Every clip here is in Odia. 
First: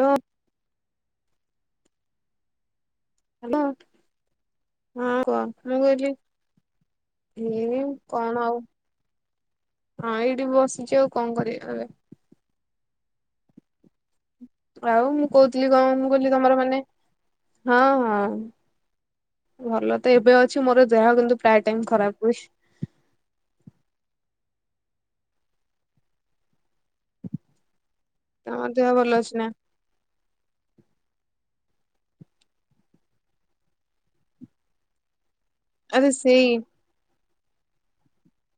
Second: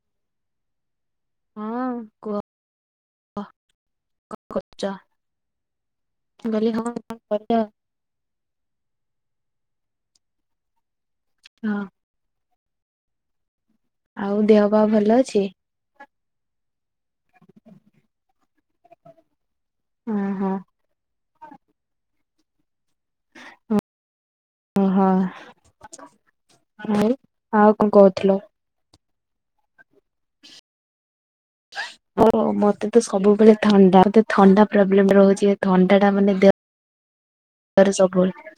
ଲୋ ହଁ କୁହ। ହାଲୋ କଣ କରୁଛ? ହଁ କୁଅ ମୁଁ କଇଲି ମୁଁ କହିଲି ହଁ କଣ କରୁଛ? ଏଇ କଣ ଆଉ ହଁ ଏଇଠି ବସିଚି ଆଉ କଣ କରିବି ହଁ ଏବେ? ଆଉ ଦେହ ପା ଆଉ ଭଲ ମୁଁ ଅଛି? କୋଉଥିଲି କଣ ମୁଁ କିଇଲି ତମର ମାନେ ହଁ ହଁ। ଭଲ ତ ହଁ ଏବେ ହଁ ଅଛି ମୋର ଦେହ କିନ୍ତୁ ପ୍ରାୟ ଟାଇମ ଖରାପ ହୁଏ। ଓ ଓ ହଁ। ଆଉ ଆଉ କଣ କୋଉଥୁଲ? ତମ ଦେହ ଭଲ ଅଛି ନା? ଓ ମତେ ତ ସବୁବେଳେ ଥଣ୍ଡା ମତେ ଥଣ୍ଡା ପ୍ରୋବ୍ଲେମ ରହୁଚି। ଥଣ୍ଡା ଆରେ ଟା ମାନେ ସେଇ ଦେହ ରେ ସବୁବେଳେ।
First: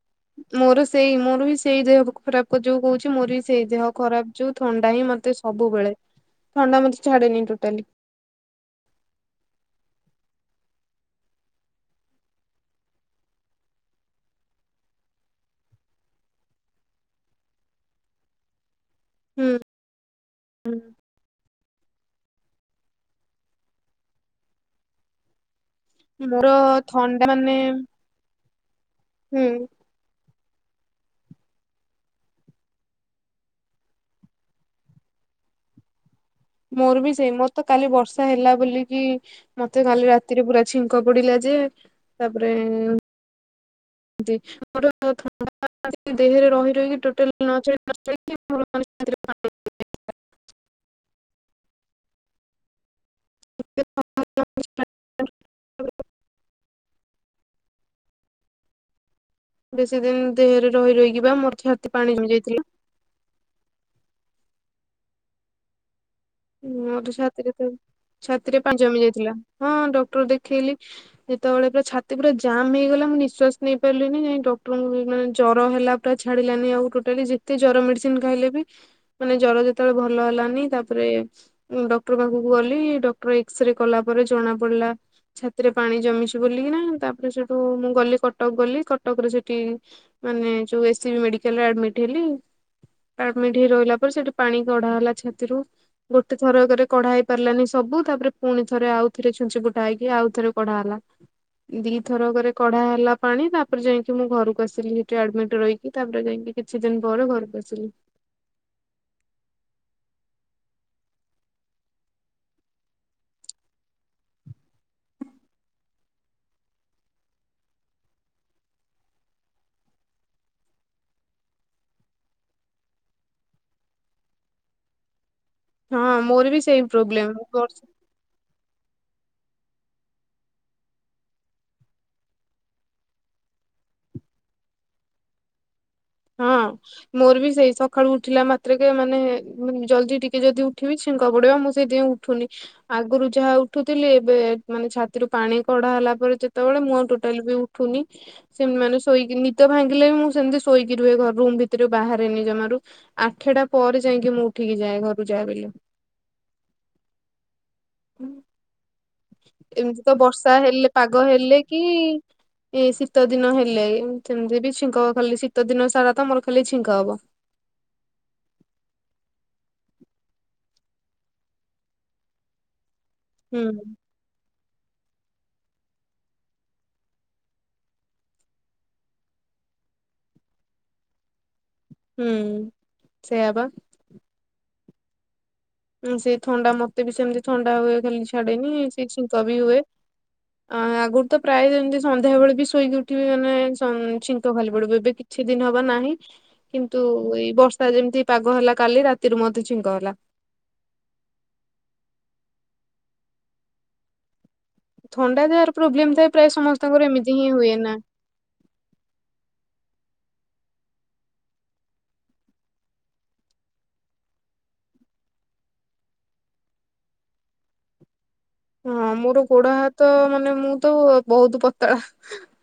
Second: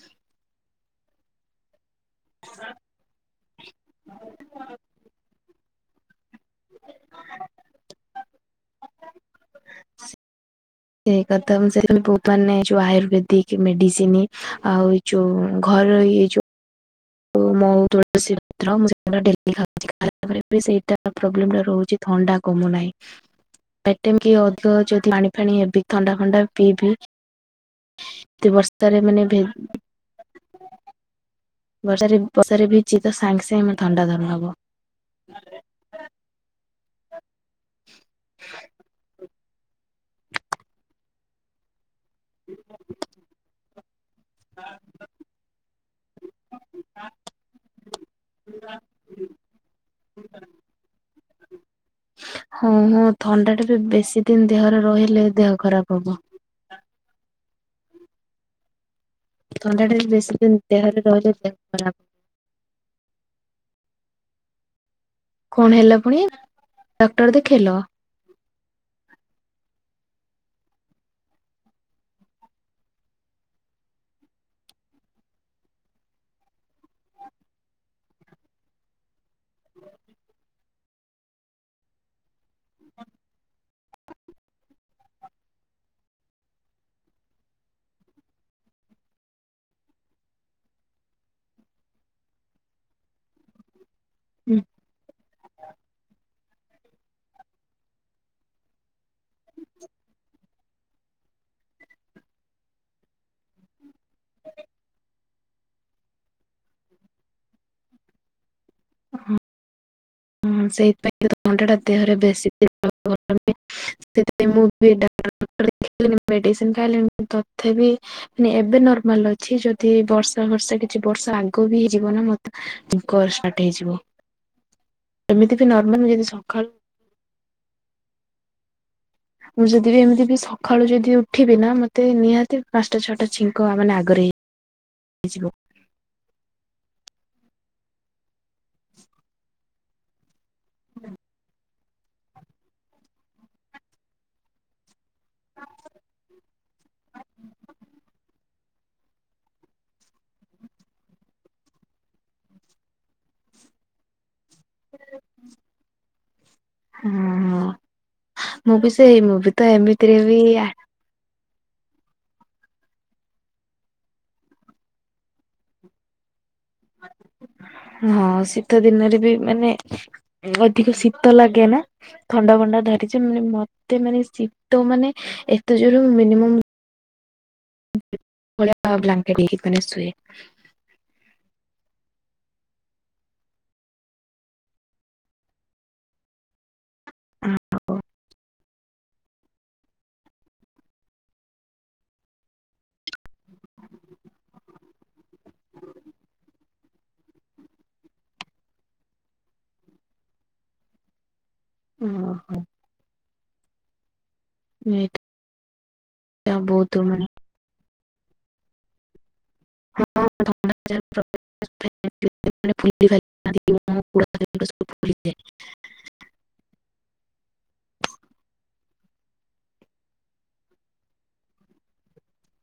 ମୋର ସେଇ ମୋର ବି ସେଇ ଦେହ ଖରାପ ଯୋଉ ହୁଉଚି ମୋର ବି ସେଇ ଦେହ ଖରାପ ଯୋଉ ଥଣ୍ଡା ହିଁ ମତେ ସବୁବେଳେ ଥଣ୍ଡା ମତେ ଛାଡେନି ଟୋଟାଲି। ସେଇ କଥା ମୁଁ ସେଇ [unintelligible] ମାନେ ଯୋଉ ଆୟୁର୍ବେଦିକ ମେଡିସିନ ଆଉ ଏଇ ଯୋଉ ଘର ଇଏ ଯୋଉ ମହୁ ତୁଳସୀ ପତ୍ର ମୁଁ ସେଗୁଡା ହୁଁ ଡେଲି ଖାଉ [unintelligible] ସେଇଟା ପ୍ରୋବ୍ଲେମ ରେ ରହୁଚି ଥଣ୍ଡା କମୁନାହିଁ। ପେ ଟାଇମ୍ କି ଅଧିକ ଯଦି ପାଣି ଫାଣି ହେବି ଥଣ୍ଡା ଫଣ୍ଡା ପିଇବି ତା ମାନେ ଏତେ ବର୍ଷାରେ ମାନେ ଭେ ହୁଁ ବର୍ଷାରେ ବର୍ଷାରେ ଭିଜି ତ ସାଙ୍ଗେ ସାଙ୍ଗେ ମତେ ଥଣ୍ଡା ଧରି ନବ ମୋର ବି ସେଇ ମୋର ତ କାଲି ବର୍ଷା ହେଲା ବୋଲିକି ମତେ କାଲି ରାତିରେ ପୁରା ଛିଙ୍କ ପଡିଲା ଯେ ତାପରେ ଦି [unintelligible] ଥଣ୍ତା [unintelligible] ଦେହରେ ରହି ରହିକି ଟୋଟାଲି ନ [unintelligible] ହଁ ହଁ ଥଣ୍ଡା ଟା ବି ବେଶୀ ଦିନ ଦେହରେ ରହିଲେ ଦେହ ଖରାପ ହବ। ଥଣ୍ଡାଟା ବେଶୀ ବି ଦିନ ଦେହରେ ରହି ରହିକି ରହିଲେ ବା ଦେହ ମୋର ଛାତି ଖରାପ ପାଣି ଜମି ଯାଇଥିଲା। କଣ ହେଲା ପୁଣି? ମୋର ଡକ୍ଟର ଛାତିରେ ଦେଖେଇଲ? ତ ଛାତି ରେ ପାଣି ଜମି ଯାଇଥିଲା ହଁ ଡକ୍ଟର ଦେଖେଇଲି। ଯେତବେଳେ ପୁରା ଛାତି ପୁରା ଜାମ୍ ହେଇଗଲା ମୁଁ ନିଶ୍ଵାସ ନେଇ ପାଇଲିନି ଯାଇ ଡକ୍ଟରଙ୍କୁ ମାନେ ଜର ହେଲା। ଟା ଛାଡିଲାନି ଆଉ ଟୋଟାଲି ଯେତେ ଜର ମେଡିସିନ ଖାଇଲେ ବି ମାନେ ଜର ଯେତବେଳେ ଭଲ ହେଲାନି ତାପରେ ଉଁ ଡକ୍ଟର ପାଖୁକୁ ଗଲି ଡକ୍ଟର ଏକ୍ସରେ କଲା ପରେ ଜଣା ପଡିଲା। ଛାତିରେ ପାଣି ଜମିଛି ବୋଲିକିନା ତାପରେ ସେଠୁ ମୁଁ ଗଲି କଟକ ଗଲି କଟକରେ ସେଠି ମାନେ ଯୋଉ ଏ ସି ବି ମେଡିକାଲରେ ଆଡମିଟ୍ ହେଲି ଆଡମିଟ୍ ହେଇ ରହିଲା ପରେ ସେଇଠି ପାଣି କଢ଼ା ହେଲା ଛାତିରୁ। ଗୋଟେ ଥରକରେ କଢା ହେଇ ପାରିଲାନି ସବୁ ତାପରେ ପୁଣି ଥରେ ଆଉ ଥରେ ଛୁଞ୍ଚି ଫୁଟା ହେଇକି ଆଉ ଥରେ କଢା ହେଲା। ଦିଥର କରେ କଢା ହେଲା ପାଣି ତାପରେ ଯାଇକି ମୁଁ ଘରକୁ ଆସିଲି ସେଠି ଆଡମିଟ ରହି ତାପରେ ଯାଇକି କିଛି ଦିନ ପରେ ଘରକୁ ଆସିଲି। ହଁ ଁ ସେଇଥିପାଇଁ ଅଣ୍ଡେଟା ଦେହରେ ବେଶୀେ [unintelligible] ସେଥିାଇଁ ମୁଁ ବିଡ ମେଡିସିନ ଖାଇଲିଣି ତଥାପି ମ ଏବେ ନର୍ମାଲ ଅଛି ଯଦି ବର୍ଷା ବର୍ଷା କିଛି ବର୍ଷ ଆଗ ବି ହେଇଯିବ ନା ମତେ କର ଷ୍ଟାର୍ଟ ହେଇଯିବ। ଏମିତି ବି ନର୍ମାଲ ହଁ ଯଦି ମୋର ବି ସକାଳୁ ସେଇ ପ୍ରୋବ୍ଲେମ ବର୍ଷେ ମୁଁ ଯଦି ବିି ଏମିତି ବି ସକାଳୁ ଯଦି ଉଠିବି ନା ମତେ ନିହାତି ପାଞ୍ଚଟା ଛଅଟା ଛିଙ୍କ ମାନେ ଆଗରେ ହେଇି ହେଇଯିବ। ହଁ ମୋର ବି ସେଇ ସକାଳୁ ଉଠିଲା ମାତ୍ରକେ ମାନେ ଜଲ୍ଦି ଟିକେ ଯଦି ଉଠିବି ଛିଙ୍କ ପଡିବଁ। ସେଏଡି ପାଁଇ ଉଠୁନି। ଆଗରୁ ଯାହା ଉଠୁଥିଲି ଏବେ ମାନେ ଛାତିରୁ ପାଣି କଡା ହେଲା ପରେ ଯେତେବେଳେ ମୁଁ ଆ ଟୋଟାଲ ବି ଉଠୁନି ସେମିତି ମାନେ ଶୋଇକି ନିଦ ଭାଙ୍ଗିଲେ ବି ମୁଁ ସେମିତି ଶୋଇକି ରୁହେ ରୁମ ଭିତରେ ବାହାରେନି ଜମାରୁ। ଆଠଟା ପରେ ଯାଇକି ମୁଁ ଠିକି ଯାଏ ଘରୁକୁ ଯାଏ ବୋଲି। ଓ ହୋ ମୁଁ ବି ସେଇ ମୁଁ ବି ତ ଏମିତି ଏମିତିରେ ବି ବର୍ଷା ପାଗ ହେଲେ କି ଏଇ ଶୀତ ଦିନ ହେଲେ ସେମିତି ବି ଛିଙ୍କ ହବ ଖାଲି ଶୀତ ଦିନ ସାରା ତ ମୋର ଖାଲି ଛିଙ୍କ ହବ। ହଁ ଶୀତ ଦିନରେ ବି ମାନେ ଅଧିକ ଶୀତ ଲାଗେ ନା ଥଣ୍ଡା ଭଣ୍ଡା ଧରିଛ ମାନେ ହୁଁ ମତେ ମାନେ ଶୀ ତ ମାନେ ଏତେ ଜୋର ହୁଏନି। ବ୍ଲାଙ୍କେଟ ହେ ମ ସୁୁଏ। ହୁଁ ସେଇଆ ବା ସେ ଥଣ୍ଡା ମତେ ବି ସେମିତି ଥଣ୍ଡା ହୁଏ ଖାଲି ଛାଡେନି ସେ ଶୀଙ୍କ ବି ହୁଏ। ଅ ଆଗରୁ ତ ପ୍ରାୟ ଯେମିତି ସନ୍ଧ୍ୟାବେେଳେ ବି ଶୋଇକି ଉଠିବି ମାନେ ଛିଙ୍କ ଖାଲି ପଡିବ। ଏବେ କିଛି ଦିନ ହବା ନାହିଁ। କିନ୍ତୁ ଏଇ ବର୍ଷା ଯେମିତି ପାଗ ହେଲା କାଲି ରାତିରୁ ମଧ୍ୟ ଛିଙ୍କ ହେଲା। ଓହୋ ଏଇଟା ଥଣ୍ଡା ଯାହାର ପ୍ରୋବ୍ଲେମ ଥାଏ ପ୍ରାୟ ବହୁତ ସମସ୍ତଙ୍କର ମାନେ ଏମିତି ହିଁ ହୁଏ ନା [unintelligible] [unintelligible] ହଁ ମୋର ଗୋଡ ହାତ ମାନେ ମୁଁ ତ ବହୁତ ପତଳା।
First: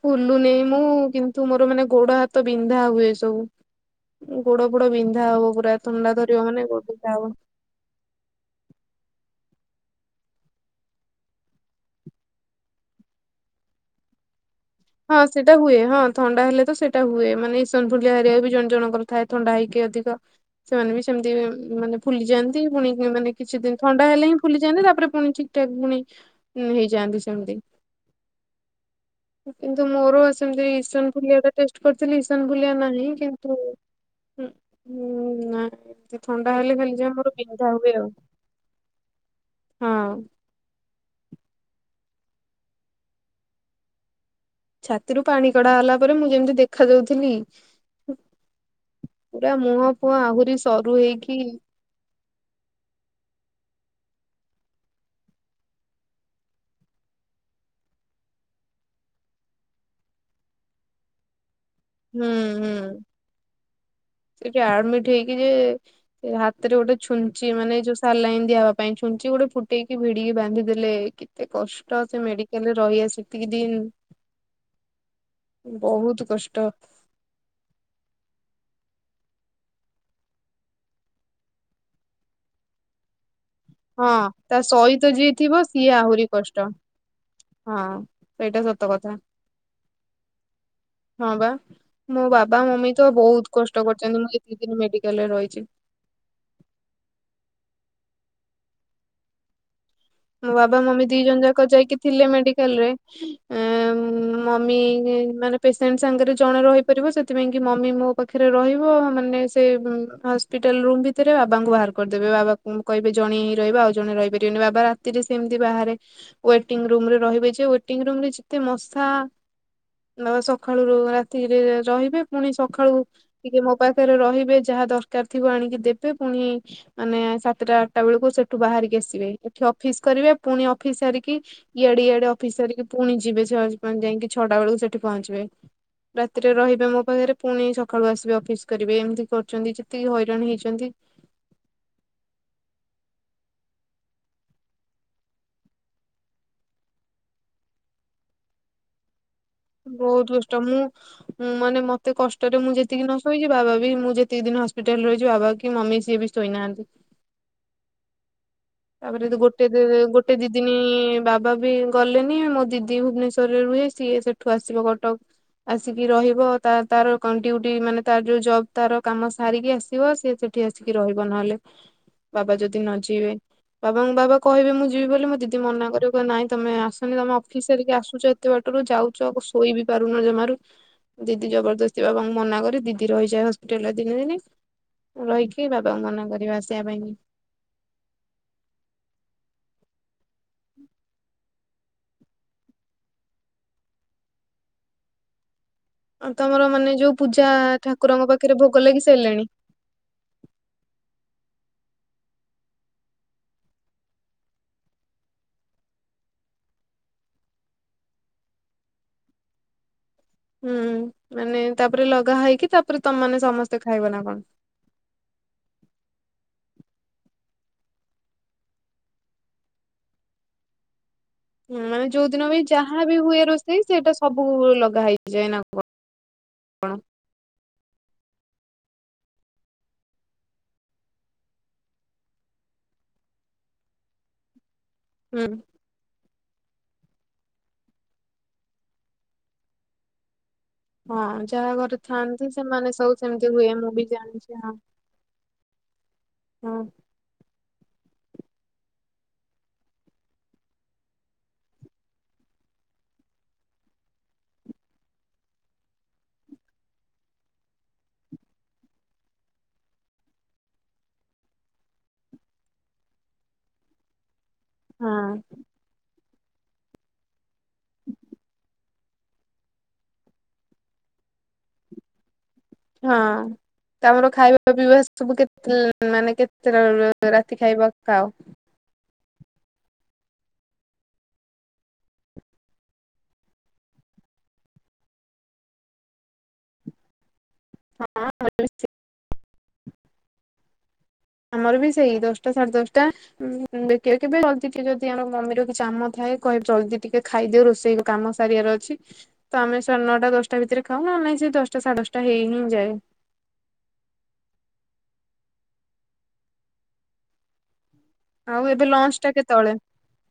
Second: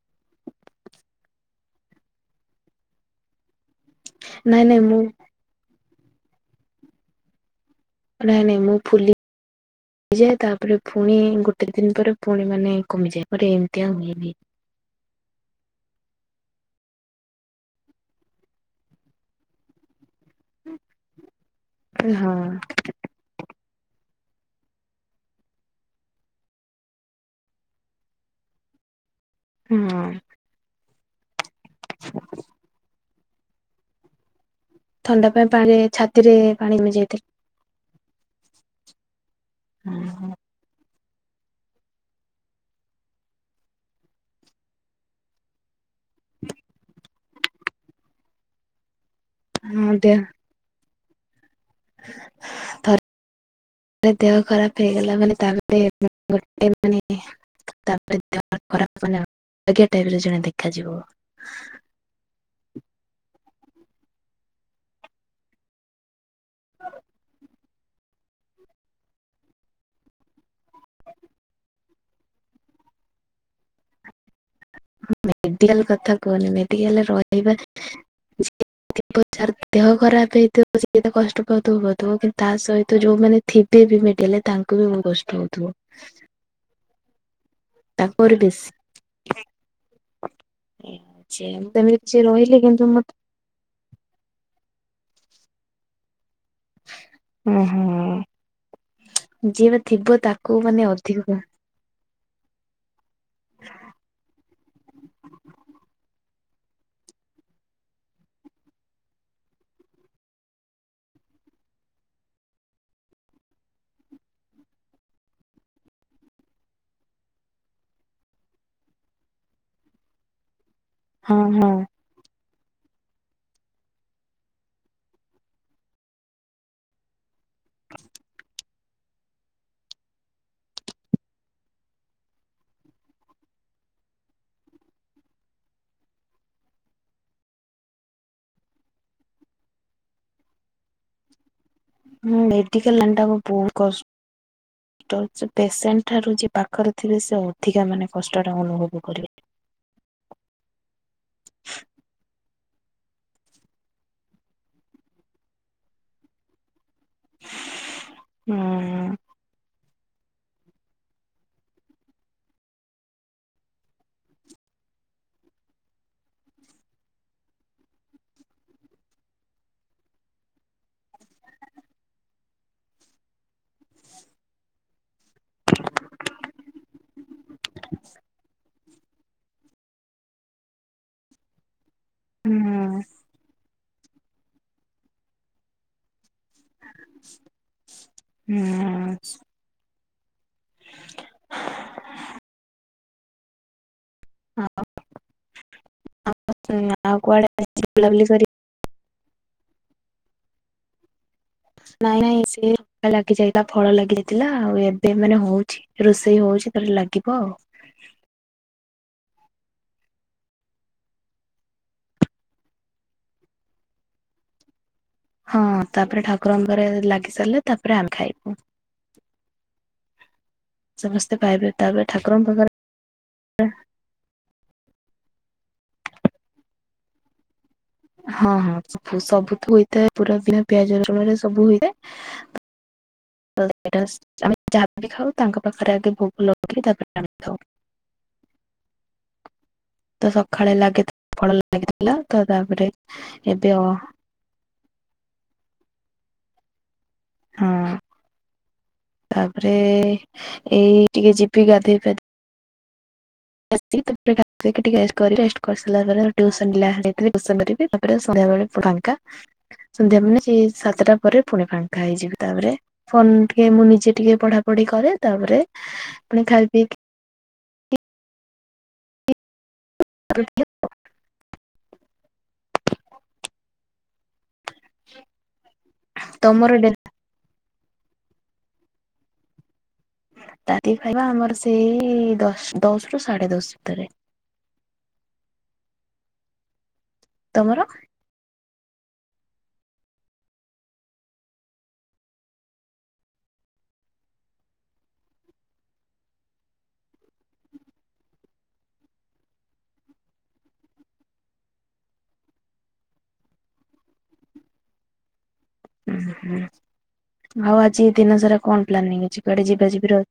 ବୁଲୁନି ମୁଁ କିନ୍ତୁ ମୋର ମାନେ ଗୋଡ ହାତ ବିନ୍ଧା ହୁଏ ସବୁ। ନାଇଁ ଗୋଡ ନାଇଁ ଫୋଡ ମୁଁ ବିନ୍ଧା ହବ ପୁରା ଥଣ୍ଡା ଧରିବ ମାନେ ଗୋଡ ବିନ୍ଧା ହବ। ନାଇଁ ନାଇଁ ମୁଁ ଫୁଲି ହେଯାଏ ତାପରେ ପୁଣି ଗୋଟେ ଦିନ ପରେ ପୁଣି ମାନେ କମିଯାଏ ପରେ ଏମିତିଆଉ ହୁଏନି। ହଁ ସେଇଟା ହୁଏ ହଁ ଥଣ୍ଡା ହେଲେ ତ ସେଇଟା ହୁଏ ମାନେ ଇସନ ଭୁଲିଆ ହାରିବା ବି ଜଣ ଜଣଙ୍କର ଥାଏ ଥଣ୍ଡା ହେଇକି ଅଧିକ ସେମାନେ ବି ସେମିତି ମାନେ ହଁ ଫୁଲିଯାଆନ୍ତି ପୁଣି ମାନେ କିଛି ଦିନ ଥଣ୍ଡା ହେଲେ ହିଁ ଫୁଲିଯାଆନ୍ତି ତାପରେ ପୁଣି ଠିକ ଠାକ ପୁଣି ହେଇଯାଆନ୍ତି ସେମିତି। କିନ୍ତୁ ହଁ। ମୋର ସେତି ଇସାନ ବୁଲିଆ ଟେଷ୍ଟ କରିଥିଲ ଇସାନ ବୁଲିଆ ନାହିଁ କିନ୍ତୁ ହୁଁ ଥଣ୍ଡା ପାଇଁ ନା ପାଣିରେ ଏମ ଛାତିରେ ଥଣ୍ଡା ପାଣି ହେଲେ ଜମି ଖାଲି ଯ ଯାଇଥିଲା। ଆମର ବିନ୍ଧା ହୁଏ ଆଉ। ହଁ ଛାତିରୁ ପାଣି କଡା ହେଲା ପରେ ମୁଁ ଯେମିତି ଦେଖା ଯାଉଥିଲି ପୁରା ମୁହଁ ହଁ ଫୁହ ଆହୁରି ସରୁ ହେଇକି ଥର। ମୋର ଦେହ ଖରାପ ହେଇଗଲା ମାନେ ତାପରେ ଗୋଟ ଗୋଟେ ମାନେ ତାପରେ ଖରାପ ମାନେ ଆଜ୍ଞା ଟେରେ ରିଜମ୍ ଦେଖାଯିବ। ହୁଁ ହୁଁ ସେ ଆ ଆଡମିଟ ହେଇକି ଯେ ସେ ହାତ ରେ ଗୋଟେ ଛୁଞ୍ଚି ମାନେ ଯୋଉ ସାଲାଇନ୍ ଦିଆହବ ପାଇଁ ଛୁଞ୍ଚି ଗୋଟେ ଫୁଟେଇକି ଭିଡିକି ବାନ୍ଧି ଦେଲେ। ଏତେ କଷ୍ଟ ସେ ମେଡିକାଲରେ ରହିଆସକି ଦିନ୍‌ ମେଡିକାଲ କଥା କୁହନି କଷ୍ଟ ମେଡିକାଲରେ ରହିବା ତାର ଦେହ ଖରାପ ହେଇଥିବ ସେତ କଷ୍ଟ ପାଉଥିବ ପାଉଥିବ କିନ୍ତୁ ତା ସହିତ ଯୋଉମାନେ ଥିବେ ବି ହଁ ମିେଡ କାଲେ ତା ତାଙ୍କୁ ବି ବହୁ ସହିତ ଯିଏ କଷ୍ଟ ଥିବ ହଉଥିବ। ସିଏ ଆହୁରି କଷ୍ଟ ହଁ ତାଙ୍କୁ ଆହୁରି ସେଇଟା ବେଶୀ ସତ କଥା। ଏଇଆ ହଁ ହଉଛି ବା ସେମିତି କିଛି ମୋ ରହିଲି ବାବା କିନ୍ତୁ ମମି ମୋ ତ ବହୁତ୍ କଷ୍ଟ କରିଛନ୍ତି ମୁଁ ଏତେ ଦିନି ମେଡିକାଲ ରେ ରହିଛି। ଉଁ ହୁଁ ଯିଏ ବି ଥିବ ତାକୁ ମୋ ବାବା ମାନେ ମମି ଦି ଅଧିକ ଜଣ ଯାକ ଯାଇକି ଥିଲେ ମେଡିକାଲ ରେ। ଏଁ ମମି ମାନେ ପେସେଣ୍ଟ ସାଙ୍ଗରେ ଜଣେ ରହିପାରିବ ସେଥିପାଇଁ କି ମମି ମୋ ପାଖରେ ରହିବ ମାନେ ସେ ହସ୍ପିଟାଲ ରୁମ୍ ଭିତରେ ବାବାଙ୍କୁ ବାହାର କରିଦେବେ ବାବା ମୁଁ କହିବି ଜଣେ ହିଁ ରହିବ ଆଉ ଜଣେ ରହିପାରିବେନି ବାବା କେ ଯେ ସେମତି ବାହାରେ ୱଟିଙ୍ଗ୍ ରୁମ୍ ରେ ରହିବେ ଯେ ୱଟିଙ୍ଗ୍ ରୁମ୍ ରେ ଯେତେ ମଷା। ନଅ ସଖାଳୁ ରୁ ହଁ ରାତିରେ ହଁ। ରହିବେ ପୁଣି ସକାଳୁ ଟିକେ ମୋ ପାଖରେ ରହିବେ ଯାହା ଦରକାର ଥିବ ଆଣିକି ଦେବେ ପୁଣି ମାନେ ସାତ ସତାଟା ଆଠଟା ବେଳକୁ ସେଠୁ ବାହାରିକି ଆସିବେ ଏଠି ଅଫିସ କରିବେ ପୁଣି ଅଫିସ ସାରିକି ଇଆଡେ ଇଆଡେ ଅଫିସ ସାରିକି ପୁଣି ଯିବେ ଯାଇ ଯାଇଁକି ଛଟା ବେଳକୁ ସେଠି ପହଞ୍ଚିବେ। ରାତିରେ ରହିବେ ମୋ ପାଖରେ ପୁଣି ସଖାଳୁ ଆସିବେ ଅଫିସ କରିବେ ଏମିତି କରୁଚନ୍ତି ଯେତିକି ହଇରାଣ ହେଇଚନ୍ତି। ହୁଁ ମେଡିକାଲ ଲାନ୍‌ ଟା ବହୁତ୍ କସ୍‌। ଟ ସେ ପେସେଣ୍ଟ ଠାରୁ ଯିଏ ପାଖରେ ଥିବେ ସେ ଅଧିକା ମାନେ କଷ୍ଟଟା ଅନୁଭବ କରିବେ। ବହୁତ୍ କଷ୍ଟ ମୁଁ ମୁଁ ମାନେ ମତେ କଷ୍ଟରେ ମୁଁ ଯେତିକି ନ ଶୋଇଛି ବାବା ବି ମୁଁ ଯେତିକି ଦିନ ହସ୍ପିଟାଲରେ ରହିଛି ବାବା କି ମମି ସିଏ ବି ଶୋଇ ନାହାନ୍ତି। ହୁଁ। ତାପରେ ଦୋ ଗୋଟେ ଦେ ଦେ ଗୋଟେ ଦିଦିନୀ ବାବା ବି ଗଲେନି ମୋ ଦିଦି ଭୁବନେଶ୍ଵରରେ ରୁହେ ସିଏ ସେ ଠୁ ଆସିବ କଟକ। ଆସିକି ରହିବ ତା ତାର କଣ ଡିୟୁଟି ମାନେ ତାର ଯୋଉ ଜବ୍ ତାର କାମ ସାରିକି ଆସିବ ସେ ଯେ ଏଠି ଆସିକି ରହିବ ନହେଲେ ବାବା ଯଦି ନ ଯିବେ। ବାବା ମମି ବାବା କିହିବେ ମୁଁ ଯିବି ବୋଲି ମୋ ଦିଦି ମନା କରିବ କହିବ ନାଇଁ ତମେ ଆସନି ତମ ଅଫିସ ସାରିକି ଆସୁଛ ଏ ଏତେ ବାଟରୁ ଯାଉଛ ଓ ଶୋଇ ବିି ପାରୁନ ଜମାରୁ ଦିଦି ଜବରଦସ୍ତି ସେ ବାବାଙ୍କୁ ହୁଁ ମନା କରି ଦିଦି ରହିଯାଏ ହ ହୋଟେଲର ତିନି ଦିନି ରହିକି ବାବାଙ୍କୁ ମନା କରିବ ଆସିବା ପାଇଁ। ହୁଁ। ହଁ। ଆଉ ତମର ମାନେ ଯୋଉ ପୂଜା ବୁଲାବୁଲି ଠାକୁରଙ୍କ କରି ପାଖରେ ଭୋଗ ଲାଗି ସାରିଲାଣି? ନାଇଁ ନାଇଁ ସେ ଲାଗି ଯାଇଥିଲା ଫଳ ଲାଗିଯାଇଥିଲା ଆଉ ଏବେ ମାନେ ହଉଛି ରୋଷେଇ ହଉଛି ଖାଲି ଲାଗିବ। ହୁଁ ମାନେ ତାପରେ ଲଗା ହେଇକି ତାପରେ ତମ ମାନେ ସମସ୍ତେ ଖାଇବ ନା କଣ? ହଁ ତାପରେ ଠାକୁରଙ୍କରେ ଲାଗି ସାରିଲେ ତାପରେ ଆମେ ଖାଇବୁ। [inaudible] ସମସ୍ତେ ପାଏ ହୁଁ ମାନେ ଯୋଉଦିନ ବି ଯା ହା ବି ହୁଏ ରୋଷେଇ ସେଇଟା ସବୁ ଲଗା ହେଇଯାଏ ନା କ କଣ। ହଁ ହଁ ସପୁ ସବୁଥୁ ହେଇଥାଏ ପୁରା ଦିନ ପିଆଜ ରସୁଣରେ ସବୁ ହୋଇଏ। ତ ଏଟାସ୍ ଆମେ ଯାହା ବି ଖାଉ ହୁଁ ତାଙ୍କ ପାଖରେ ଆଗେ ଭୋଗ ଲଗେଇକି ତାପରେ ଆମେ ଖାଉ। ତ ସଖାଳେ ଲା ହଁ ଯାହା ଘରେ ଥାଆନ୍ତି ସେମାନେ ସବୁ ସେମିତି ଏବେ ହୁଏ ଅ ମୁଁ ବି ଜାଣିଚି ହଁ। ହଁ। ହଁ ତାପରେ ଏଇ ଟିକେ ଯିବି ଗାଧେଇ ପା ଆସିକି ତାପରେ ଭା ଖାଇକି ଟି ଏସ୍ କରି ରେଷ୍ଟ କରି ସାଇଲା ପରେ ହେଟୁ ଟିଉସନ୍ ଲା ହେଡି଼କି ଟିଉସନ୍ ବେଟିକି ତାପରେ ସନ୍ଧ୍ୟା ବେଳେ ପୁ ଖାଏ। କା ସନ୍ଧ୍ୟା ମାନେ ସେଇ ସାତଟା ପରେ ଫୁଣି ଫାଙ୍କା ହେଇଯିବି ତାପରେ ଫୋନ୍ ଟିକେ ମୁଁ ନିଜେ ଟିକେ ପଢ଼ାପଢ଼ି କରେ ହଁ ତାପରେ ପୁଣି ଖାଇ ଦେଇକି ତାପରେ ଟିକେ ହଁ ତାପରେ ଖାଇବା ପିଇବା ସବୁ କେତେ ମାନେ ତମର ଡେ କେତେଟାର ରାତି ଖାଇବା ଖାଅ। ରାତି ଖାଇବା ଆମର ସେଇ ଦଶ ଦଶରୁ ସାଢ଼େ ଦଶ ଇତରେ। ତମର? ହଁ ଆମର ବି ସେଇ। ଆମର ବି ସେଇ ଦଶଟା ସାଢ଼େ ଦଶଟା। ଉଁ ନା କେ କେବେ ଜଲଦି ଟିକେ ଯଦି ଆମ ମମିର କି କାମ ଥାଏ କହେ ଜଲଦି ଟିକେ ଖାଇଦିଅ ରୋଷେଇ ଗ କାମ ସାରିବାର ଅଛି। ତ ଆମେ ସାଢ଼େ ନଅଟା ଦଶଟା ଭିତରେ ଖାଉ ନ ହେ ନାଇଁ ସେଇ ଦଶଟା ସାଢ଼େ ଦଶଟା ହେଇ ହିଁ ଯାଏ। ଉଁ ହୁଁ ହଁ ଆଜି ଏ ଦିନ ସାରା ଆଉ ଏବେ କଣ ଲଞ୍ଚ ପ୍ଲାନିଂ ଟା ଅଛି କୁଆଡ଼େ କେତେବେଳେ ଯିବା ଯିବିର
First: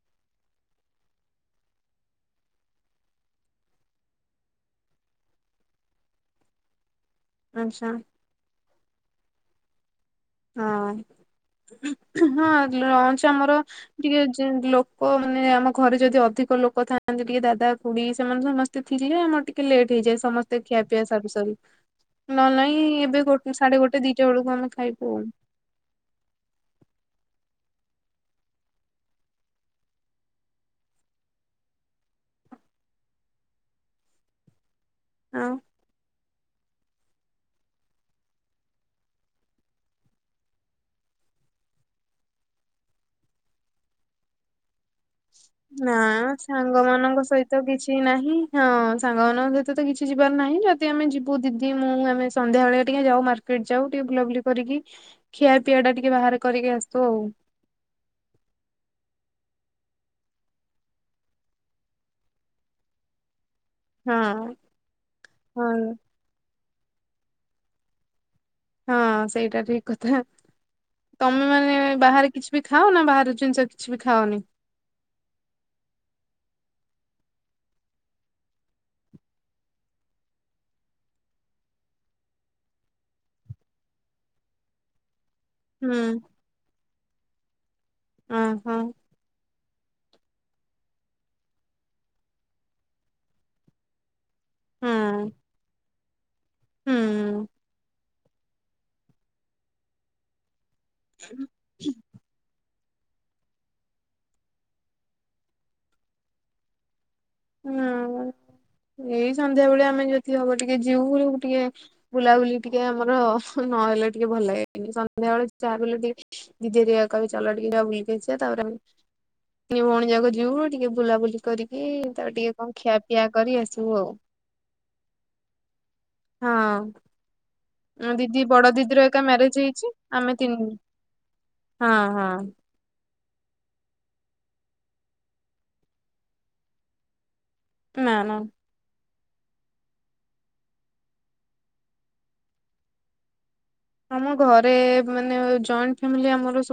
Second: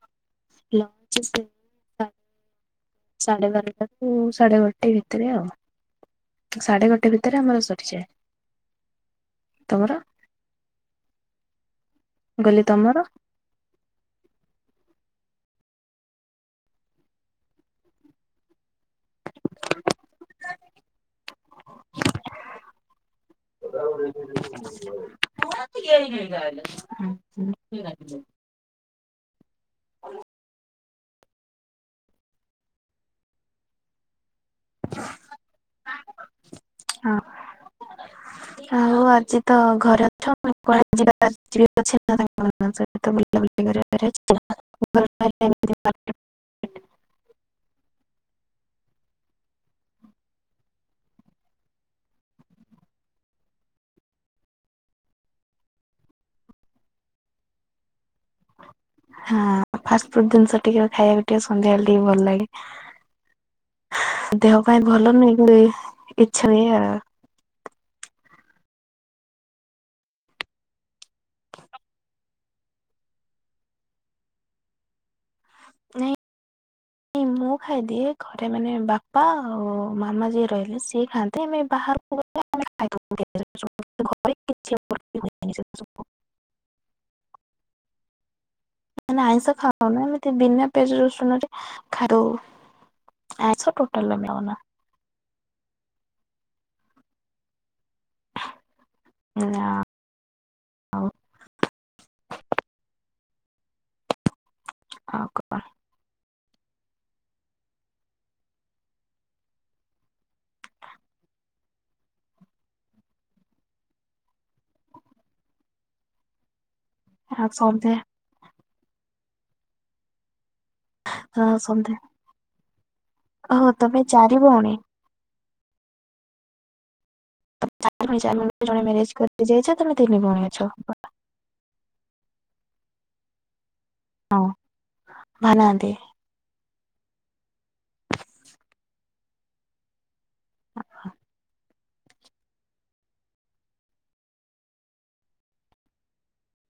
[inaudible] ଲଞ୍ଚ୍ ସେଣେ ତା ସାଢ଼େ ବାରଟାରୁ ସାଢ଼େ ଗୋଟେ ଭିତରେ ଆଉ ସାଢ଼େ ଗୋଟେ ଭି ଭିତରେ ତରେ ଆମର ଆଚ୍ଛା ସରିଯାଏ। ତମର? ହଁ ଗଲି ହଁ ତମର? ଲଞ୍ଚ୍ ଆମର ଟିକେ ଜ୍ ଲୋକ ମାନେ ଆମ ଘରେ ଯଦି ଅଧିକ ଲୋକ ଥାଆନ୍ତି ଟିକେ ଦାଦା, ଖୁଡ଼ି ସେମାନେ ସମସ୍ ତେ ଥିଲେ ଆମର ଟିକେ ଲେଟ୍ ହେଇଯାଏ ସମସ୍ତେ ଖିଆ ପିଇଆ ସାରୁ ସାରୁ। ନହେଲେ ନାଇଁ ଏବେ ଗୋ ସାଢ଼େ ଗୋଟେ ଦିଟା ବେଳୁକୁ ଆମେ ଖାଇ [inaudible] [inaudible] [inaudible] ଆଉ? ହଁ। ଆଉ ଆଜି ତ ଘରେ ଅଛ ନା କୁଆଡ଼େ ଯିବାର ଯିବା ଅଛି ପ୍ଲାନିଂ କଣ? ନାଁ ସହିତ ବୁଲାବୁଲି କରିବା [unintelligible] [unintelligible] ନାଁ ସାଙ୍ଗମାନଙ୍କ ସହିତ କିଛି ନାହିଁ ହଁ ସାଙ୍ଗମାନଙ୍କ ସହିତ ତ କିଛି ଯିବାର ନାହିଁ ଜ ଦି ଆମେ ଯିବୁ ଦିଦି ମୁଁ ଆମେ ସନ୍ଧ୍ୟା ଅଳେ ଟିକେ ଯାଉ ମାର୍କେଟ୍ ଯାଉ ଟିକେ ବୁଲାବୁଲି କରିକି ଖିଆ ପିଇଆଟା ଟିକେ ବାହାରେ କରିକି ଆସୁ ଆଉ। ହଁ ଫାଷ୍ଟ୍ ଫୁଡ୍ ଦିନିଷ ଟିକେ ଖାଇବାକୁ ଟିକେ ସନ୍ଧ୍ୟା ଏଳେ ଟିକେ ଭଲ ଲାଗେ। ହଁ ଦେହ ପାଇଁ ଭଲ ନୁହେଁ କିନ୍ତୁ ହଁ ଇଚ୍ଛା ହୁଏ ଆ। ହଁ ସେଇଟା ଠିକ୍ କଥା। ତମେ ମାନେ ବାହାରେ କିଛି ବି ଖାଅନା ବାହାର ଜିନିଷ କିଛି ବି ଖାଅନି। ନାଇଁ ମୁଁ ଖାଇଦିଏ ଘରେ ମାନେ ବାପା ଆଉ ମାମା ଯିଏ ରହିଲେ ସିଏ ଖାଆନ୍ତିନି ଆମେ ବାହାର [inaudible] ହୁଁ। ଅଁ ହଁ। ମାନେ ଆଇଁଷ ଖାଉନା ଏମିତି ବିନା ପିଆଜ ରସୁଣରେ ଖାଇଦଉ। ଆଇଁଷ ଆମେ ଟୋଟାଲ ଆଉ ଖାଉନା? ହୁଁ। ହୁଁ। [unintelligible] [inaudible] ଆଉ କଣ? ହୁଁ ଏଇ ସନ୍ଧ୍ୟା ବେଳେ ଆମେ ଯଦି ହବ ଟିକେ ଯିବୁ ବୁଲି ଟିକେ ବୁଲାବୁଲି ଟିକେ ଆମର ନହେଲେ ଟିକେ ଭଲ ଲାଗେନି ସନ୍ଧ୍ୟାବେଳେ ଯାହାବି ହେଲେ ଟିକେ ଦିଦି ହରିକା କହିବେ ଆଉ ଚାଲ ଟିକେ ଯିବା ସନ୍ଧ୍ୟା ବୁଲିକି ଆସିବା ତାପରେ ଆମେ ତିନିଭଉଣୀ ଯାକ ଯିବୁ ଟିକେ ବୁଲାବୁଲି ହଁ କରିକି ସନ୍ଧ୍ୟା ତାପର ଟିକେ କଣ ଖିଆପିଆ କରି ଓହୋ ଆସିବୁ ତମେ ଆଉ। ଚାରି ଭଉଣୀ ହଁ। ଚାରି ଭଉଣୀ ଚାରି ଦିଦି ଭଉଣୀରୁ ବଡ ଜଣେ ଦିଦିର ଏକା କରି ମ୍ୟାରେଜ ଯାଇଛ ହେଇଚି ତମେ ଆମେ ଭଉଣୀ ଅଛ ତିନି ହଁ ହଁ ହଁ। ହଁ [inaudible] ନାହାନ୍ତି। ନା ନା। ଆମ ଘରେ ମାନେ ଜଏଣ୍ଟ ଫ୍ୟାମିଲି ଆମର ସବୁ